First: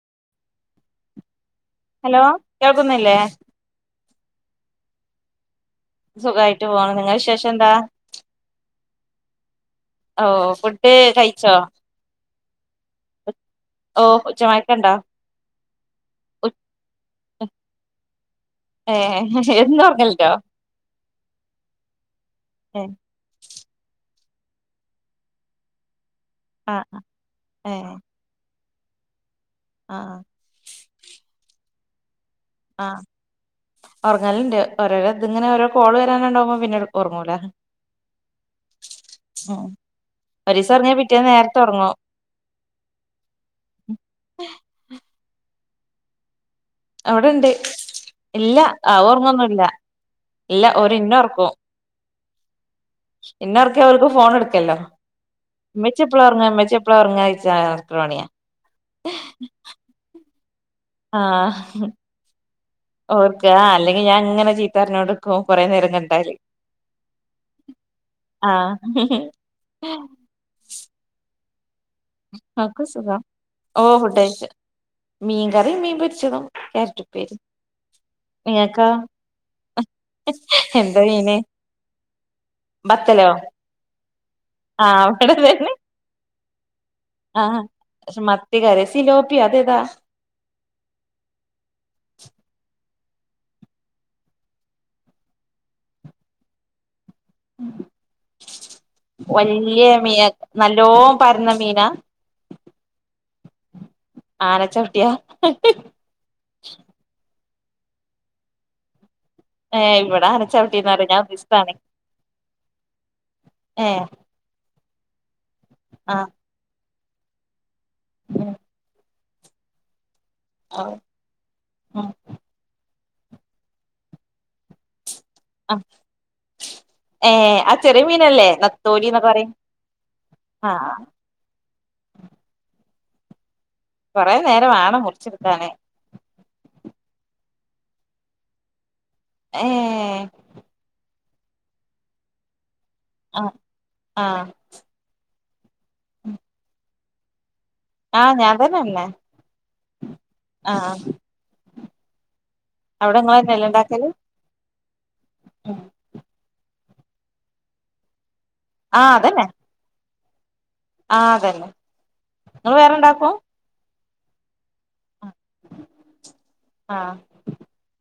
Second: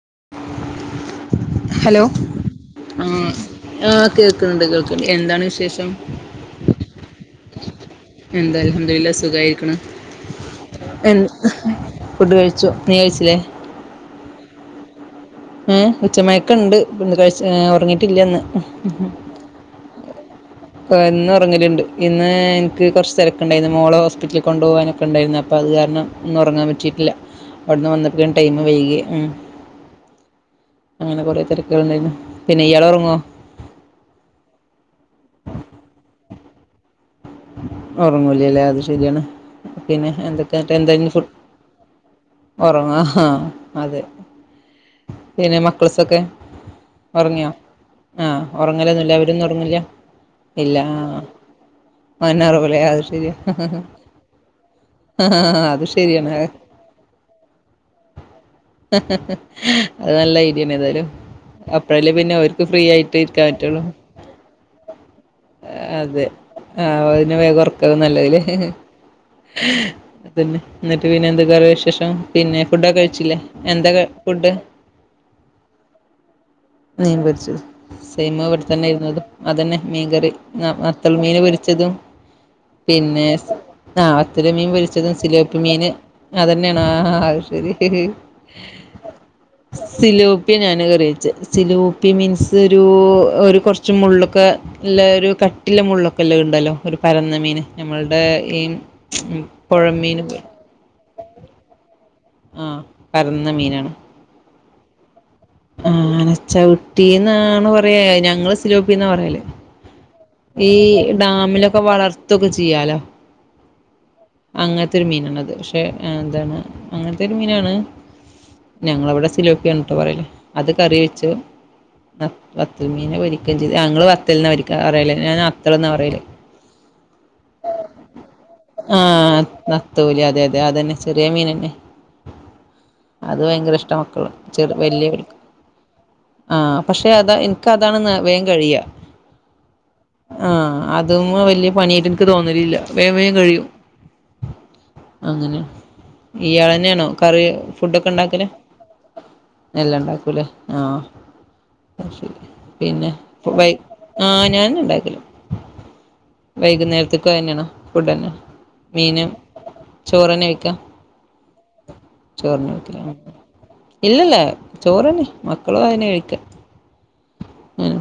[inaudible] Hello ആഹ് ആഹ് കേൾക്കണ്ട് കേൾക്കണ്ട് എന്താണ് വിശേഷം സുഖായിട്ട് പോണ നിങ്ങളെ വിശേഷം എന്താ അത് പിന്നെ സുഖായിയിരിക്കണ് ഓ ഫുഡ് കഴിച്ചോ ഫുഡ് കഴി ചു നി കഴിച്ചില്ലേ ക്കണ്ടാ ഉം ഉച്ചമായക്കിണ്ട് പ ഉറങ്ങിയിട്ടില്ലന്ന് ഏ എന്നും ഉറങ്ങലുണ്ടോ എന്നും ഉറങ്ങലിണ്ട് ഇന്ന് ഏ എനിക്ക് കുറച്ച് തിരക്കുണ്ടായിരുന്നു മോളോ ഹോസ്പിറ്റലി കൊണ്ടുപോകാനൊക്കെ ഉണ്ടായിരുന്നു അപ്പോൾ അത് കാരണം ഇന്ന് ഉറങ്ങാൻ ആ പറ്റിയിട്ടില്ല അവിടുന്ന് വന്നപ്പോഴ ടൈം വൈകി ഉം ആഹ് അങ്ങനെ കൊറെ തിരക്കുകൾ ഉണ്ടായിരുന്നു ആ ഒർങ്ങല്ണ്ട് ഓരോരോ ത്ങ്ങനെ ഓരൊ കോൾ വെരാന്ന് കണ്ടപ്പോ പിന്നെട് ഒറങ്ങൂലല്ലേ അത് ശെരിയാണ് ഉം പിന്നെ എന്തൊക്കെ ൻട്ട് ഒരീസം എന്താ ഉറങ്ങിയാ ഫുഡ് പിറ്റേന്ന് നേരത്തെ ഉറങ്ങും ഒറങ്ങും ആ അതെ പിന്നെ മക്കൾസൊക്കെ അവിടെണ്ട് ഒറങ്ങിയോ ആഹ് ഇല്ല ആ ഒറങ്ങലൊന്നുല്ല അവരൊന്നും ഒർങൊന്നുല്ല ഒറങ്ങില്ല ഇല്ല ഓര് ഇന്നൊർക്കും പതിനാറ് [unintelligible] ഇനെ ഒർക്ക്യാ ഓൽക്ക് ഫോണ് ഇട്ക്കല്ലോ ആഹ് അത് ഇമ്മച്ചി എപ്പളാ ശരിയാണ് ഒർങ്ങാ ഇമ്മച്ചി എപ്പളാ ഒർങ്ങാ ച്ച നട്ക്ക്ണ പണ്യ അത് നല്ല ഐഡിയാണ് ഏതായാലും ആഹ് അപ്പഴല്ലേ പിന്നെ അവർക്ക് ഫ്രീ ആയിട്ട് ഇരിക്കാൻ ഓർക്ക് പറ്റുള്ളൂ അല്ലെങ്കി ഞാന് ങ്ങനെ ചീത്തർഞ്ഞോണ്ട്ക്കും കൊറെ നേരം കണ്ടാല് അപ പിന്നെ വേഗം ഒർക്കാവും നല്ലെല്ലേ ഹ് ഹ് ആഹ് പിന്നെ ന്ന്ട്ട് പിന്നെ എന്തൊക്കെ അവരെ വി ഷം പിന്നെ ഒക്കെ ഫുഡൊക്കെ സുഖം കഴിച്ചില്ലേ ഓ എന്താ ക കഴിച്ചു ഫുഡ് മീൻകറി മീൻ പൊരിച്ചതും ക്യാരറ്റ് മീൻ ഉപ്പേരിം പൊര്ച്ചത് സേമ് ഇവ്ടെത്തന്നെ നിങ്ങക്കോ [unintelligible] അത് തന്നെ മീൻകറി വത്തൾ മീന് പൊരി ച്ചതും പിന്നെ ബത്തലോ വത്തല് മീൻ ആഹ് പൊരിച്ചതും, അവിടെ സിലേപ്പി തന്നെ മീന്, അതന്നെണ് ആഹ് ശരി പക്ഷെ മത്തി കറി സിലോപ്പി അതേതാ സിലോപി ഞാന് കറി വെച്ചെ സിലോപ്പി മീൻസ് ഒരു ഒര് കോർച്ച് മുള്ളൊക്കെ ഇല്ലോരു കട്ടില്ലേ മുള്ളൊ [unintelligible] പരന്ന മീന് നമ്മൾടെ ഈ പോഴ വല്യ മീന മീന് നല്ലോം പരന്ന മീനാ ആഹ് പരന്ന മീനാണ് ആനച്ചവ്ട്ടിയാ ആനച്ചവ്ട്ടിന്നാ [unintelligible] ഞങ്ങള് സിലോപ്പിന്നാ പറയല് ഏ [unintelligible] ഈ ഡാമ് ലൊക്കെ വളർത്തൊക്കെ ചെയ്യാലോ ഏ അങ്ങൻത്തെരു മീനാണ് അത് എന്താണ് അങ്ങനത്തെക്കെ മീനാണ് ഉം ഞങ്ങളിവിടെ സിലോപിയാണ് ട്ടൊ പറയല് അത് കറി വെച്ചു ഉം [unintelligible] പിന്നെ പൊരിക്കും ചെയ്ത് അങ്ങള് [unintelligible] പറയല് ഞാൻ ആഹ് നത്തൾന്നാ പറയല് ഏഹ് ആ ചെറിയ മീനല്ലേ ന ആഹ് നത്തോലി അതെ അതെ അതന്നെ ചെറിയ മീനന്നെ അത് ഭയങ്കര ഇഷ് കൊറെ മക്കളും ചെ നേരം വേണം വല്യെ പഠിക്കും മുറിച്ചെടുക്കാന് ആ പക്ഷെ അതാ ഇൻ ക്ക് അതാണ്ന്ന്‌ വേഗം കഴിയ ഏ ആ അത് തങ്ങും വലിയ പണിയാട്ട്ന്‌ക്ക് തോന്നലില്ല വേവേഗം ആ കഴിയും ആ അങ്ങനെ ഇയാളന്നേണോ കറിയോ ആ ഫുഡൊക്കെണ്ടാക്കല് ഞാൻ തന്നെന്നെ എല്ലം ണ്ടാക്കുലേ ആ അത്ശെരി പിന്നെ അവിടെ നിങ്ങള് പ്പ തന്നെയല്ലേ വെയ് ഉണ്ടാക്കല് ആ ഞാനുംണ്ടാക്കല് വൈകുന്നേ തിക്കും അയന്നേണ് ഫുഡെന്നെ ആ അതന്നെ ചോറന്നെ ആ അതന്നെ ചോറിന് നങ്ങൾ കഴിക്കല വേറെണ്ടാക്കും ഇല്ലല്ല ചോർനെ മക്കളും അതെന്നെ കയിക്ക ആ ഉം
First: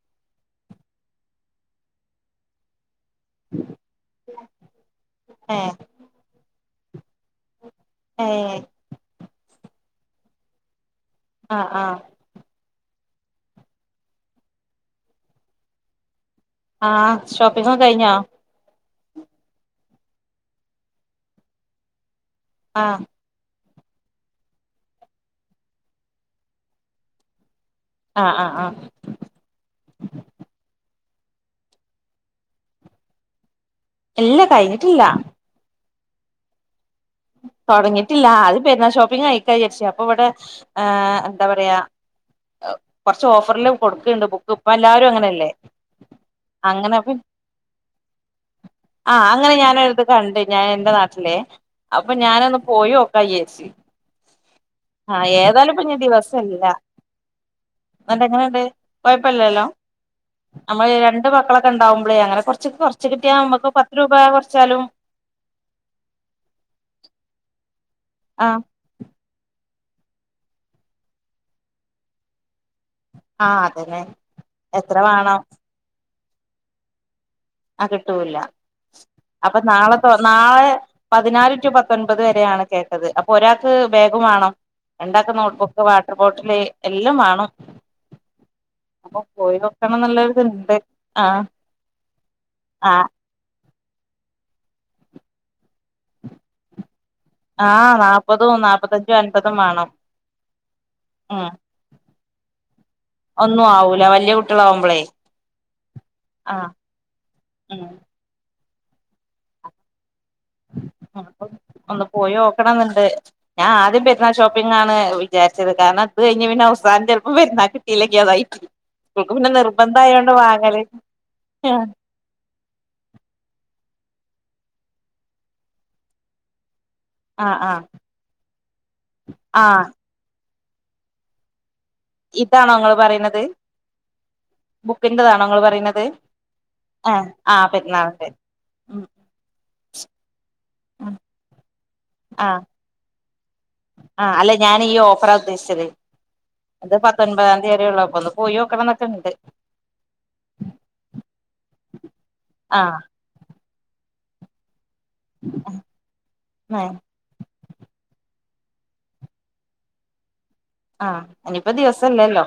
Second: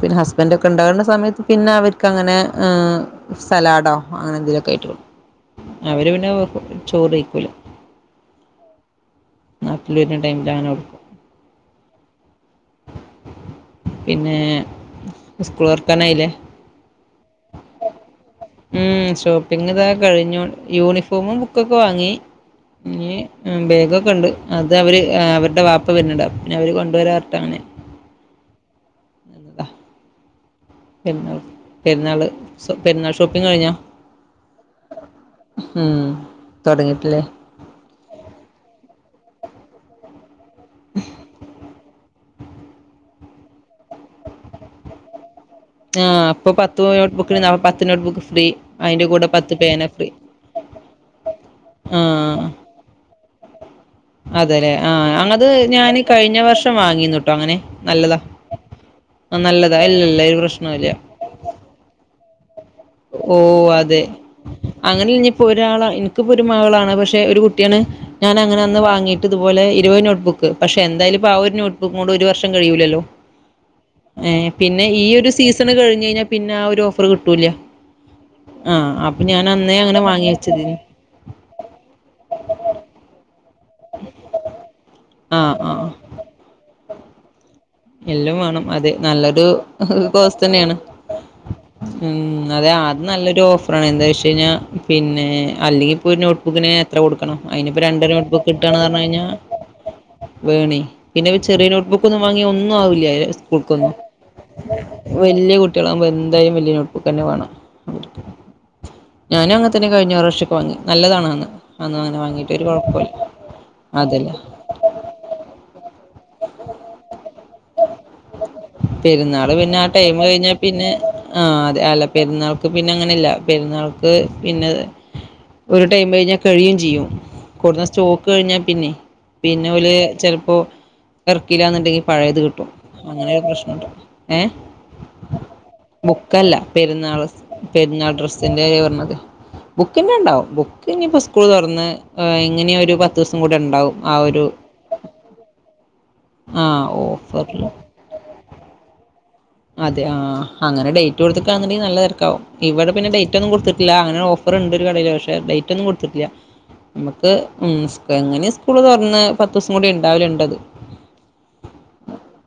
പിന്നെ ഹസ്ബൻറ് ഒക്കെ ഉണ്ടാവ്ണ സമയത്ത് പിന്നെ അവര്ക്ക് അങ്ങനെ ഏ സലാഡോ അങ്ങനെ എന്തെങ്കലുമൈറ്റം ഏ അവര് പിന്നെ വെ ചോറെ ഏ ടൈമ് ലങ്ങനെ കൊട്ക്കും ആ ആ പിന്നേ സ്കൂളൊർക്കാനായില്ലേ ആ ഷോപ്പിങ്ങൊക്കെ കയ്ഞ്ഞോ ഉം ഷോപ്പിംഗിതാ കഴിഞ്ഞോ യൂണിഫോമും ബുക്കൊക്കെ വാങ്ങി ആ ഞ്ഞ് ബാ തൊക്കെ ഉണ്ട് അത് അവര് അവരുടെ വാപ്പ വര്ന്ന്ണ്ട് അപ്പോ പിന്നെ അവര് കൊണ്ടുവരാറ്ട്ട് അങ്ങനെ ആ ആ ആ പെരുന്നാള് പെരുന്നാള് സൊ പെരുന്നാൾ ഷോപ്പിംഗ് കഴിഞ്ഞ ല്ലാ കഴിഞ്ഞിട്ടില്ല ഉം തുടങ്ങി തൊടങ്ങിട്ടില്ല ആള് പെരുന്നാ ഷോപ്പിങ് ആയി കൈയര്ച്ച് അപ്പൊ ഇവടെ ആഹ എന്താ പറയാ കെറച്ച് ഓഫറല് കൊടുക്കുണ്ട് ബുക്ക് ഇപ്പ എല്ലരും അങ്ങനെയല്ലേ ആഹ അപ്പൊ പത്ത് അങ്ങനെ അപ്പൊ നോട്ട്ബുക്ക് പത്ത് നോട്ട്ബുക്ക് ഫ്രീ അയിന്റെ ആഹ് കൂടെ അങ്ങനെ പത്ത് പേന ഞാനൊരിത് ഫ്രീ കണ്ട് ഞാൻ എന്റെ നാട്ടിലേ അപ്പൊ ആഹ് ഞാനന്ന് പോയോ [unintelligible] അതെല്ലേ ആഹ അങ്ങത് ഞാൻ കഴിഞ്ഞ ദിവസല്ല വർഷം വാങ്ങിന്നുട്ടോ അങ്ങനെ നല്ലതാ എന്നിട്ട് എങ്ങനെണ്ട് കൊഴപ്പല്ലല്ലോ നല്ലതാ ഇല്ലല്ല ഒരു പ്രശ്നം ഇല്ല നമ്മള് രണ്ട് മക്കളൊക്കെ ഉണ്ടാവുമ്പളേ അങ്ങനെ കൊറച്ച് കൊറച്ച് ഓ കിട്ടിയാ നമുക്ക് പത്ത് അതെ രൂപ കൊറച്ചാലും അങ്ങനെനി ഇപ്പോ ഒരാള എനിക്കിപ്പോ ഒരു മകളാണ് പക്ഷെ [unintelligible] ഒരു കുട്ടിയാണ് ഞാൻ അങ്ങനെ ആഹ് അന്ന് വാങ്ങി ഇതു പോലെ ഇരുപത് നോട്ട് ബുക്ക് പക്ഷെ എന്തായാലും ഇപ്പോ ആ ഒരു നോട്ട്ബുക്ക് കൊണ്ട് ഒരു വർഷം [unintelligible] കഴിയൂല്ലല്ലേ ആഹ് അതന്നെ ങേ പിന്നെ എത്ര ഈ ഒരു വേണം സീസണ് കഴിഞ്ഞ്നയിന പിന്നെ ആ ഒരു ഓഫറ് കിട്ടൂല്യ ആ കിട്ടൂല്ല അപ്പൊ അന്നേ നാളെ അങ്ങനെ തോ വാങ്ങി നാളെ വെച്ചതിന് പതിനാല് ടു പത്തൊൻപത് വരെയാണ് കേട്ടത് അപ്പൊ ഒരാ ഗ് ബോഗും വേണം രണ്ടാ ആ ആ നോട്ട്ബുക്ക് വാട്ടർബോട്ടില് എല്ലാം വേണം എല്ലാം വേണം അതെ അപ്പൊ നല്ലൊരു പോയി നോക്കണം കോസ്റ്റ് തന്നെയാണ് എന്നുള്ളൊരിത്ണ്ട് ആഹ് ഉം അതെ ആഹ് അത് നല്ലൊരു ഒ ഒഫ്റാണ് എന്ന് വെച്ച്കഴിഞ്ഞാ പിന്നെ അല്ലെങ്കിപ്പോനോട്ടുബുക്കിന് കൊടുക്കണം അതിനിപ്പ ആഹ് രണ്ട് നോട്ട്ബുക്ക് നാപ്പതും നാപ്പത്തഞ്ചും കിട്ട്ണ്പറഞ്ഞകഴിഞ്ഞാ അൻപതും വേണം വേണി പിന്നെ ഉം ചെറിയ നോട്ട്ബുക്ക് ഒരു വാങ്ങിയ ഒന്ന് ഒന്നും ആവില്ല ഒന്നും സ്കൂൾക്കാന്നും ആവൂല വല്യ കുട്ടികളാവുമ്പളേ വല്യ കുട്ടികളാകുമ്പോ എന്തായാലും ആഹ് വലിയ നോട്ട്ബുക്ക് തന്നെ വേണം ഉം ഞാനും അങ്ങത്തന്നെ കഴിഞ്ഞ പ്രവശ് ഒന്ന് പോയി വാങ്ങിയിട്ട് ഒരു നോക്കണം എന്നുണ്ട് കുഴപ്പമില്ല ഞാൻ ആദ്യം അതല്ല പെരുന്നാൾ ഷോപ്പിംഗ് ആണ് വിചാരിച്ചത് കാരണം അത് കഴിഞ്ഞ് പിന്നെ അവസാനം ചിലപ്പോ പെരുന്നാ പെരുന്നാള് പിന്നെ ആ ടൈം നിർബന്ധായോണ്ട് കഴിഞ്ഞാ വാങ്ങല് പിന്നെ ആതേ അല്ല പെരുന്നാൾക്ക് പിന്നെ അങ്ങനെല്ല പെരുന്നാൾക്ക് പിന്നെ ഒരു ടൈം കഴിഞാ കഴിയുകയും ചെയ്യും ആഹ് ആഹ് കൂടുതൽ സ്റ്റോക്ക് കഴിഞ്ഞാ പിന്നെ പിന്നെ ആഹ് ഓല് ചെലപ്പോ ഇറക്കില്ല എന്നുണ്ടെ പഴയത് കി ഇതാണോ ഇങ്ങള് അങ്ങനെരു പറയണത് പ്രശ്നുണ്ട് ഏ ബുക്കിന്റെതാണോ ഇങ്ങള് പറയണത് ബുക്കല്ല പെരുന്നാൾ ആഹ് ആഹ് പെരുന്നാൾ പെരുന്നാളിന്റെ ഡ്രസ്സിന്റെ കാര്യാ ഉം പറഞ്ഞത് ബുക്കിൻ്റെ ഇണ്ടാവും ഉം ഇനിപ്പോ സ്കൂൾ തുറന്ന് ആഹ് ഇങ്ങനെ ഒരു പത്ത്ദിവസം കൂടെ ഇണ്ടാവും ആ ആഹ് ഒരു അല്ല ഞാൻ ഈ ഓഫറാ ആ ഓ അദ്യായിട്ടാണല്ലോ ഒന്ന് പോയി നോക്കണമെന്നൊക്കെ ഉണ്ട്. അതെ ആ അങ്ങനെ ഡേറ്റ് കൊടുത്തടാണെങ്കിൽ നല്ല തെരക്കാവും, ഇവിടെ പിന്നെ ഡേറ്റ് ഒന്നും കൊടുത് ഇല്ല അങ്ങനെ ഓഫർ ഇണ്ട്. [unintelligible] പക്ഷേ ഡേറ്റ് ഒന്നും കൊടുത്തിട്ടില്ല, ആഹ് നമുക്ക് ഉം സ് എങ്ങനെ സ് സ്കൂള് തൊറന്ന് പത്ത് സം കൂടി ഇണ്ടാവിലിണ്ടത്. ആ ഇനിപ്പോ ദിവസല്ലല്ലോ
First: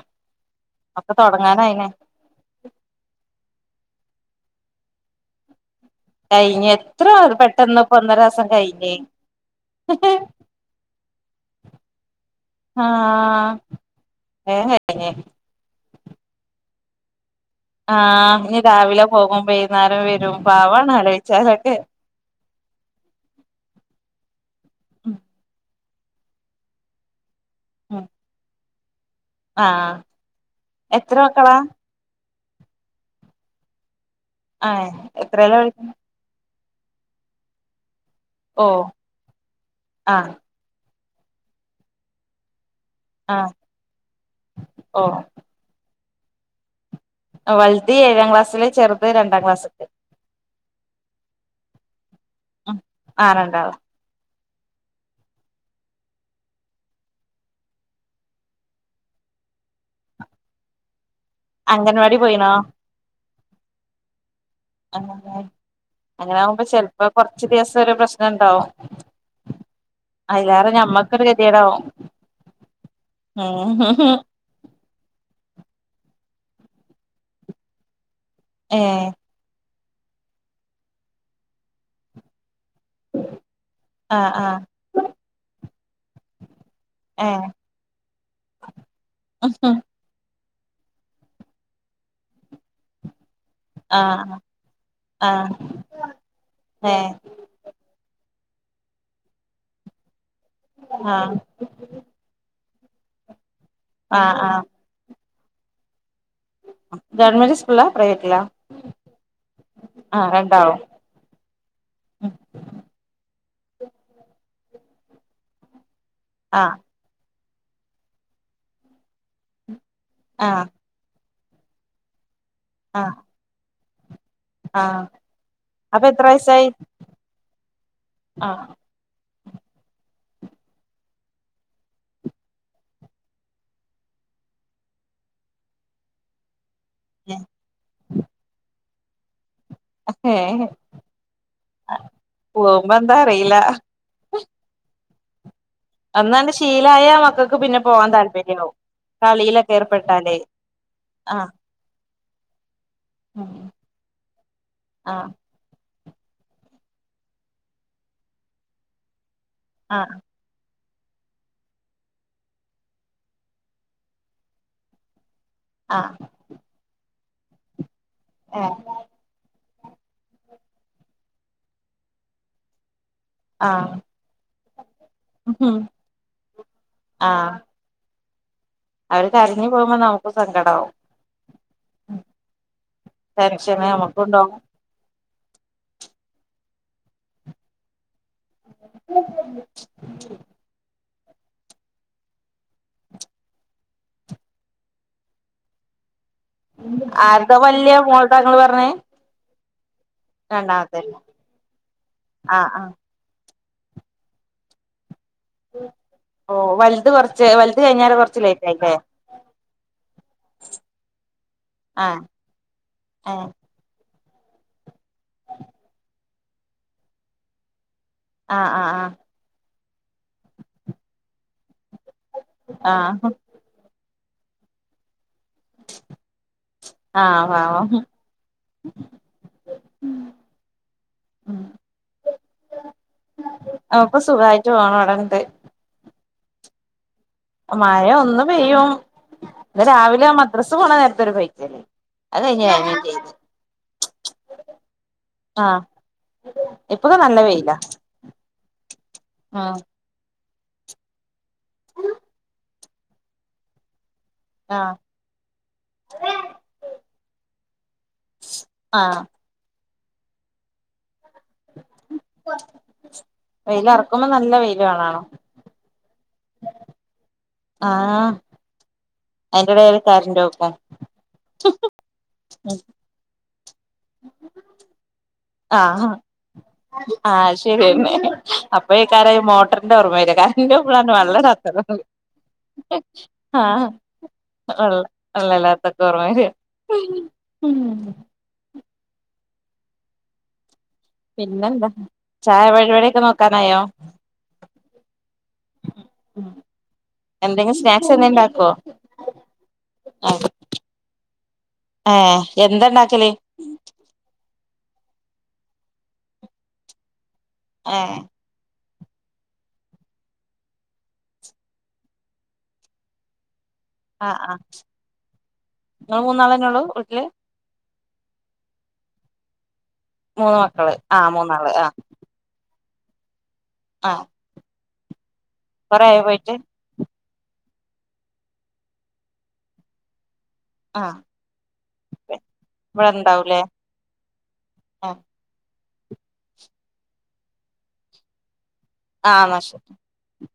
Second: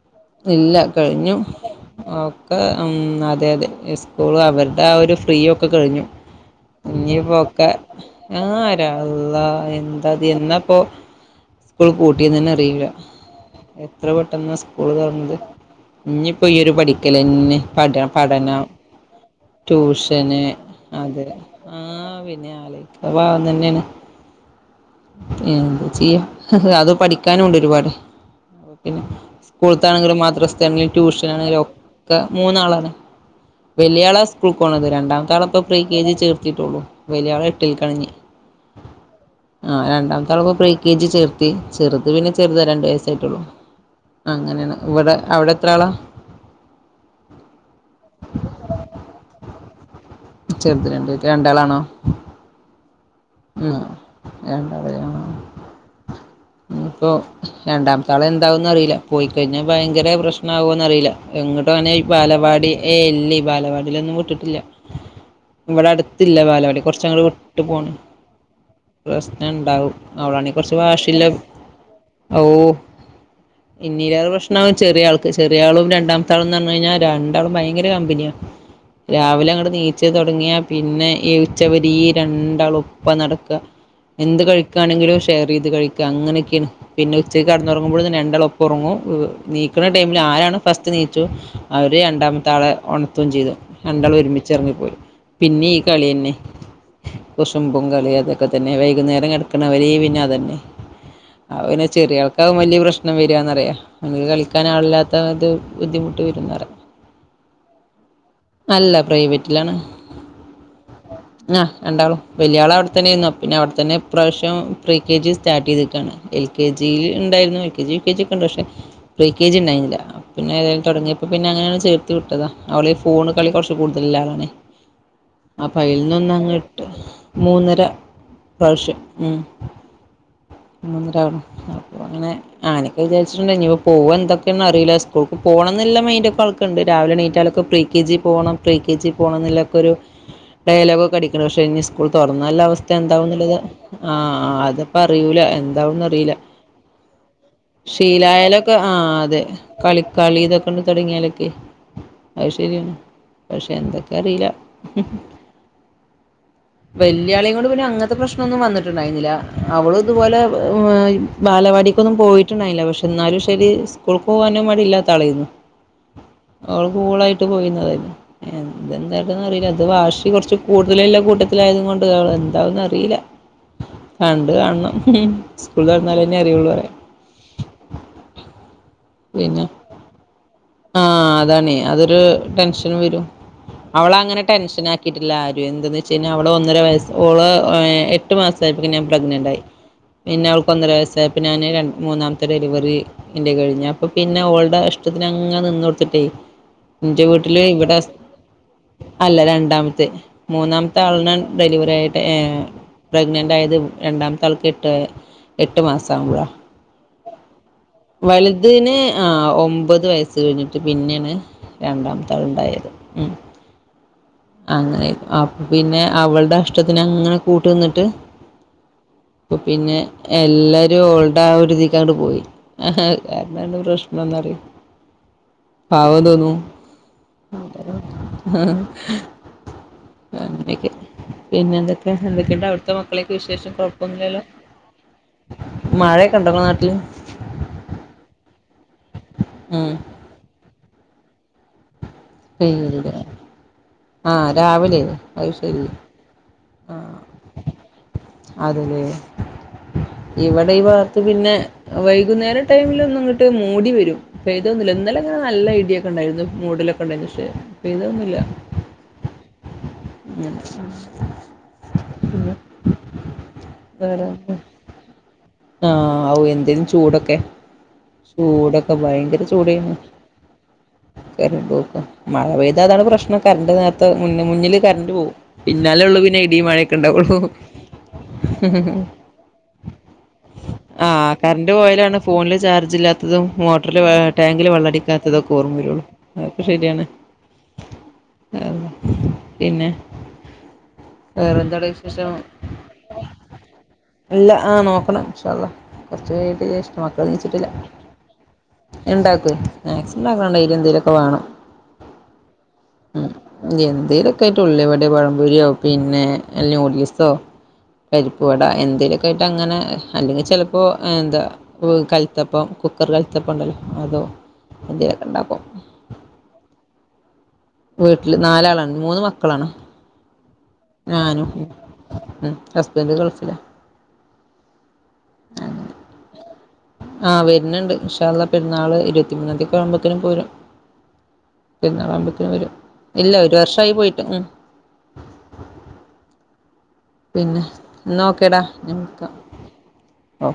ഇല്ല അപ്പോ കഴിഞ്ഞു തൊടങ്ങാറായിലെ. ഒക്കെ ഉം അതെ അതെ സ്കൂൾ അവരുടെ ആ ഒരു ഫ്രീ ഒക്കെ കഴിഞ്ഞു, കഴിഞ്ഞ് എത്ര ഇനിപ്പോ ഒക്കെ പെട്ടെന്ന് ഇപ്പ ഒന്നര ആ മാസം കഴിഞ്ഞ് ആരാള്ള എന്തായിത് എന്നപ്പോ സ്കൂള് പൂട്ടിതന്ന് അറിയില്ല, ആഹ് എത്ര പെട്ടെന്ന വേഗം കഴി സ്കൂള് തുറന്നത്. ഇനി ഇപ്പോ ഈ ഒരു പഠിക്കല്ന്നെ. പഠ ആഹ് ഇനി പഠനം രാവിലെ പോകും വൈകുന്നേരം വരും ട്യൂഷന് പാവാണ് അത് ആലോചിച്ചാലൊക്കെ ആ പിന്നെ [unintelligible] ഭാവം തന്നെയാണ് ഉം [unintelligible] ചെയ്യും, അത് പഠി ക്കാനുമുണ്ട് ഒരുപാട് ഉം ഓ പിന്നെ ആഹ് സ്കൂളിത്തെയാണങ്കില് മാത്രം സ്ഥ [unintelligible] ങ്കിൽ എത്ര മക്കളാ ട്യൂഷനാനെല്ലോ. മൂന്നാളാണ് വെല്യാള് സ് സ്‌കൂളിൽ പോണത്, ആഹ് രണ്ടമത്തെ ആള് എത്രേലാ ഇപ്പം പ്രീ പഠിക്കുന്നെ കെ ജി ചേർ റ്റിട്ടോളു വലിയാള് എട്ടിലേക്കാണ് ഇനി. ഓഹ് ആ ആഹ് രണ്ടാമത്താള് ഇപ്പം പ്രി എൽ കെ ജി ചേർത്തി ചെറുത് പിന്നെ ചെറുതാ രണ്ട് വയസായിട്ടുള്ളു ആഹ് അങ്ങനെയാണ് ഇവിടെ ഓഹ് അവിടെ എത്ര ആളാ വലുത് ഏഴാം ക്ലാസ്സില് ചെറുത് രണ്ടാം ക്ലാസ്സ്‌ക്ക് ചെറുത് രണ്ട് രണ്ടാളാണോ ഉം ആഹ് രണ്ടാള് മ്മ് [unintelligible] ഇനിപ്പോ രണ്ടാമത്താള് എന്താവുന്ന് അറിയിലാ പോയിക്കഴിഞ്ഞാൽ ഭയങ്കര പ്രശ്നം ആകുവോന്നറിയില്ല എങ്ങോട്ട് പോണേ ഈ അംഗൻവാടി പോയിണോ ബാലവാടി ഏഹ് ഇല്ലേ വാലവാടിലൊന്നും വിട്ടിട്ട് ട്ടില്ല അംഗൻവാടി ഇവിടെ അടുത്തില്ല അങ്ങനെ ആകുമ്പോ ബാലവാടി ചെലപ്പോ കൊറച്ചങ്ങട് കൊറച്ച് വിട്ട് ദിവസം ഒരു പോണം പ്രശ്നം ഇണ്ടാവും പ്രശ്നം ഒണ്ടാവും അവളാണെങ്കി അയിലേറെ കൊറച്ച് വാശിള്ള ഞമ്മക്കൊരു ഗതികേടാവും ഓ ഉം ഇന്നിലേറെ പ്രശ്നും ചെറിയ ആൾക്ക് ചെറിയ ആളും രണ്ടാം [inaudible] [unintelligible] ഏ [inaudible] ആഹ് [unintelligible] ആഹ് ഏ [inaudible] [inaudible] [inaudible] [inaudible] ആഹ് ആഹ് [inaudible] ഏ [inaudible] [inaudible] ആഹ് [inaudible] [unintelligible] ആഹ് ആഹ് [inaudible] [inaudible] അല്ല പ്രൈവറ്റിലാണ് ആഹ് [inaudible] [inaudible] [inaudible] ആഹ് [inaudible] [inaudible] ആഹ് [inaudible] ആഹ് [inaudible] ആഹ് [inaudible] അപ്പൊ എത്ര വയസായി [inaudible] [inaudible] [unintelligible] [inaudible] [inaudible] ആഹ് കെ ജി പോണംന്ന്ല്ല. ഒരു ഏ ഡയലോഗ് ഒക്കെ അടിക്കണം, പക്ഷേ ഇഞ്ഞ് സ് കൂൾ തൊറന്നല്ല അവസ്ഥ പോകുമ്പോ എന്താ എന്താവുന്നുള്ളത് അറിയില്ല ആ ആ അതെപ് പറയൂല എൻ ന്താവുന്ന് അറീല, ഒന്നാണ്ട് ശീലായ മക്കൾക്ക് പിന്നെ പോവാൻ താല്പര്യാവും ശീലായാലൊക്കെ ആ അതെ കളിയിലൊക്കെ കളി ഏർപ്പെട്ടാലേ കളിതൊക്കെ ഒന്ന് തൊടങ്ങിയാൽ ഒക്കെ ആഹ് അയ്ശേരി ആണ് പഷേ ന്തക്ക് അറീല. ആഹ് വല്ലിയാളേം കൊണ്ട് പിന്നെ അങ്ങത്തെ പ്രശ്നം ഒന്നും വന്നിട്ട്ണ്ടായ്ന്നില്ല. അവളു ആഹ് ഇതുപോലെ വ് മ് ഈ ബാലവാടിക്കൊന്നും പോയിട്ട്ണ്ടയില്ല, പക്ഷേ ഇന്നാലും ശെരി സ്കൂൾക്ക് പോവാനും മടി ഇല്ലാത്ത ആളായിരുന്നു. ആഹ് അവൾ കൂളായ്‌ ട്ട് പോയിന്നതായിരുന്നു. ഏ എന്ത് എന്താക്കുംന്ന് അറീല. അത് വാശി കൊറച്ച് കൂടുതൽല്ല കൂട്ടത് ത്തിലായത് കൊണ്ട് അവൾ എന്താവുന്ന് അറീല. ആഹ് അത് കാണ്ണം മ് സ്കൂൾ തൊറന്നാൽഎന്നെ അറിയുള്ളു റിയ ആഹ് അവര് കരഞ്ഞ് പോകുമ്പോ നമുക്കും സങ്ക ആഅ അതാണെ അതൊരു ടെൻഷൻ വരും ടെൻഷന് അവളെ അങ്ങനെ നമുക്കുണ്ടാവും ടെൻഷൻ ആക്കിട്ടില്ല ആരും എന്തന്ന് വെച്ച് കഴിഞ്ഞാൽ അവൾ ഒ ന്നരവയസ് ഓള ഏ എ ട്ട് മാസം ആയപ്പം പിന്നെ ഞാൻ പ്രെഗ്നന്റ് ആയി പിന്നെ അവൾക്ക് ഒന്നര വയസ്സ് ആയ പ്പം ഞാന് ര മൂന്നാമത്തെ ഡെലിവറി ഇന്റെ കയിഞ്ഞ് അപ്പം പിന്നെ ഓൾടെ ഇഷ്ട്ടത്തി ഞങ്ങെ നിന്നൊട്ത്തിട്ടെ ആതാ വല്യ മോൾതാ ങ്ങള് പറഞ്ഞേ ഡം ത് മൂന്നാമത്തെ രണ്ടാമത്തെന്നെ ആൾനാ ഡെലിവറി ആയിട്ട് ആഹ് ആഹ് പ്രഗ്നന്റ് അതായത് രണ്ടാമത്താൾക്ക് എട്ട് എട്ട് മാസം ആകുമ്പോഴ ഓ വലുത് കൊറച്ച് വലുത് കഴിഞ്ഞാല് കൊറച്ച് ലേറ്റ് വലുത് ആയില്ലേ ന് ആ ഒമ്പത് ത്ത് വയസ്സ് കഴിഞ്ഞിട്ട് പിന്നെണ് ആഹ് രണ്ടാമത്തെ ആൾ ണ്ടായത് മ്മ് ഏഹ് അങ്ങനെ ഈ അപ് പിന്നെ അവൾടെ ഇഷ്ട്ടത്തിന് അങ്ങനെ കൂട്ട് നിന്നിട്ട് ആ ആആ ഇപ്പൊ പിന്നെ എല്ലാരും ഓൾടെ ആ ഒരു ഇതി ക്കങ്ങട്ട് പോയി ആഹ് അതാണ് പ്രശ് [unintelligible] പാവംതോന്നു ആഹ് പാവം [unintelligible] പിന്നെ എന്തൊക്കെ എന്തൊക്കെണ്ട് അവിടുത്തെ മക്കളെക്ക് വിശേഷം അവക്ക് കൊഴപ്പോന്നുല്ലല്ലോ സുഖായിട്ട് പോണ് മ മഴയൊക്കെണ്ടോ ഇങ്ങള് നാട്ടില് മായ ഒന്ന് പെയ്യും ന്ന് ഉം രാവിലെ മദ്രസ് തു പോണ നേര്തൊരു കൈകല് പ ആഹ രാവിലെ അത് ആഹ് ശരി ആഹ ഇപ്പൊക്കെ നല്ല വെയിലാ അതിലേ ഉം ഇവിടെ ഈ വാർത്ത് പിന്നെ വൈകുന്നേര ടൈമിൽ ഒന്ന ഇങ്ങോട്ട് മൂടി വരും പൈതൊന്നുമില്ല ആഹ് ഇന്നലെ ഇടി ഒക്കെ ഉണ്ടായിരുന്നു മൂഡിലെ കണ്ട നിഷ്യം [unintelligible] അപ്പ ഇതൊന്നുമില്ല ആഹ് ഉ [unintelligible] വെയില ഇറക്കുമ്പോ നല്ല വെൽ വേണാണോ ആഹ ഓ എന്തേലും ചൂടൊക്കെ ആഹ ചൂടൊക്കെ ഭയങ്കര അയിന്റെ ചൂടായിരുന്നു വേലക്കാറുണ്ടാകും കരണ്ട് പോക്ക മഴ പെയ്താതാണ് പ്രശ്നം കണ്ട [unintelligible] മുന്നിൽ കറണ്ട് പോകും പിന്നാലെ ആഹ് ഉള്ളൂ പിന്നെ ഇടി മഴയൊക്കെ ഉണ്ടാവുള്ളൂ ആഹ് ശരിയെന്നെ അപ്പഴേക്കാരം ഈ മോട്ടറിന്റെ ഓർമ്മ വരാ കരണ്ട് ആ പോവുമ്പളാണ് വെള്ളം കറണ്ട്റ് ഇടാത്തത് പോയാലാണ് ഫോണില് ചാർജ് ഇല്ലാത്തതും ആഹ് മോട്ടറില് ടാങ്കില് ഉള്ള വെള്ളംടിക്കാത്തതൊക്കെ ഉള്ളല്ലാത്തൊക്കെ ഓർമ്മല്ലള്ളു ഓർമ്മ വര ഉം ഉം പിന്നെ വേറെന്താട പിന്നെന്താ വിശേഷം ചായ പരിപാടിയൊക്കെ നോക്കാനായോ ഇല്ല ആ നോക്കണം ഇൻഷാ അള്ളാ കൊറച്ച് കയ്യട്ടെ വിചാരിച്ച് നിക്കാ മക്കള് നീച്ചിട്ടില്ല എന്തെങ്കിലും സ്നാക്സ് എന്തേ ഉണ്ടാക്കുവോ ഇണ്ടാക്കും മാക്സിമം ഞങ്ങള് ഡെയലി എന്തേലും വാണം ആ എന്താ ഇണ്ടാക്കല് എന്തേലൊക്കെ ഉള്ളിവടെ പഴം പൊരിയോ പിന്നെ ന്യൂഡിൽസോ ഏ പരിപ്പുവട എ [unintelligible] ആയിട്ട് അങ്ങന അല്ലെങ്കിൽ ചെലപ്പോ എന്താ കൽത്തപ്പം കുക്കർല് കലുത്തപ്പം ഇണ്ടല്ലോ അതോ ആഹ് ആ എന്തേലൊക്കെ ഇണ്ടാക്കും നിങ്ങള് മൂന്നാളെന്നേ ഒള്ളൂ? കുട്ട്യള് വീട്ടില് നാലാളാണ് മൂന്ന് മക്കളാണ് മൂന്ന് മക്കള് ആ ഞാനും മൂന്നാള് ആ ഉം ഹസ്ബൻഡ് ഗൾഫിലാ ആ കൊറേ ആയോ പോയിട്ട്? ആ വരുന്നുണ്ട് ഇൻഷാ അള്ളാ പെരുന്നാള് ഇരുവത്തിമൂന്നാന്തി യൊക്ക ആവുമ്പോത്തിന് പോരും ആ പിന്നെ ഇവിടെ [unintelligible] ഇല്ല ഒരു ഉണ്ടാവൂലേ വർഷായി പോയിട്ട് ഉ ആ പിന്നെ നോക്കടാ ആ മ ശ ഓ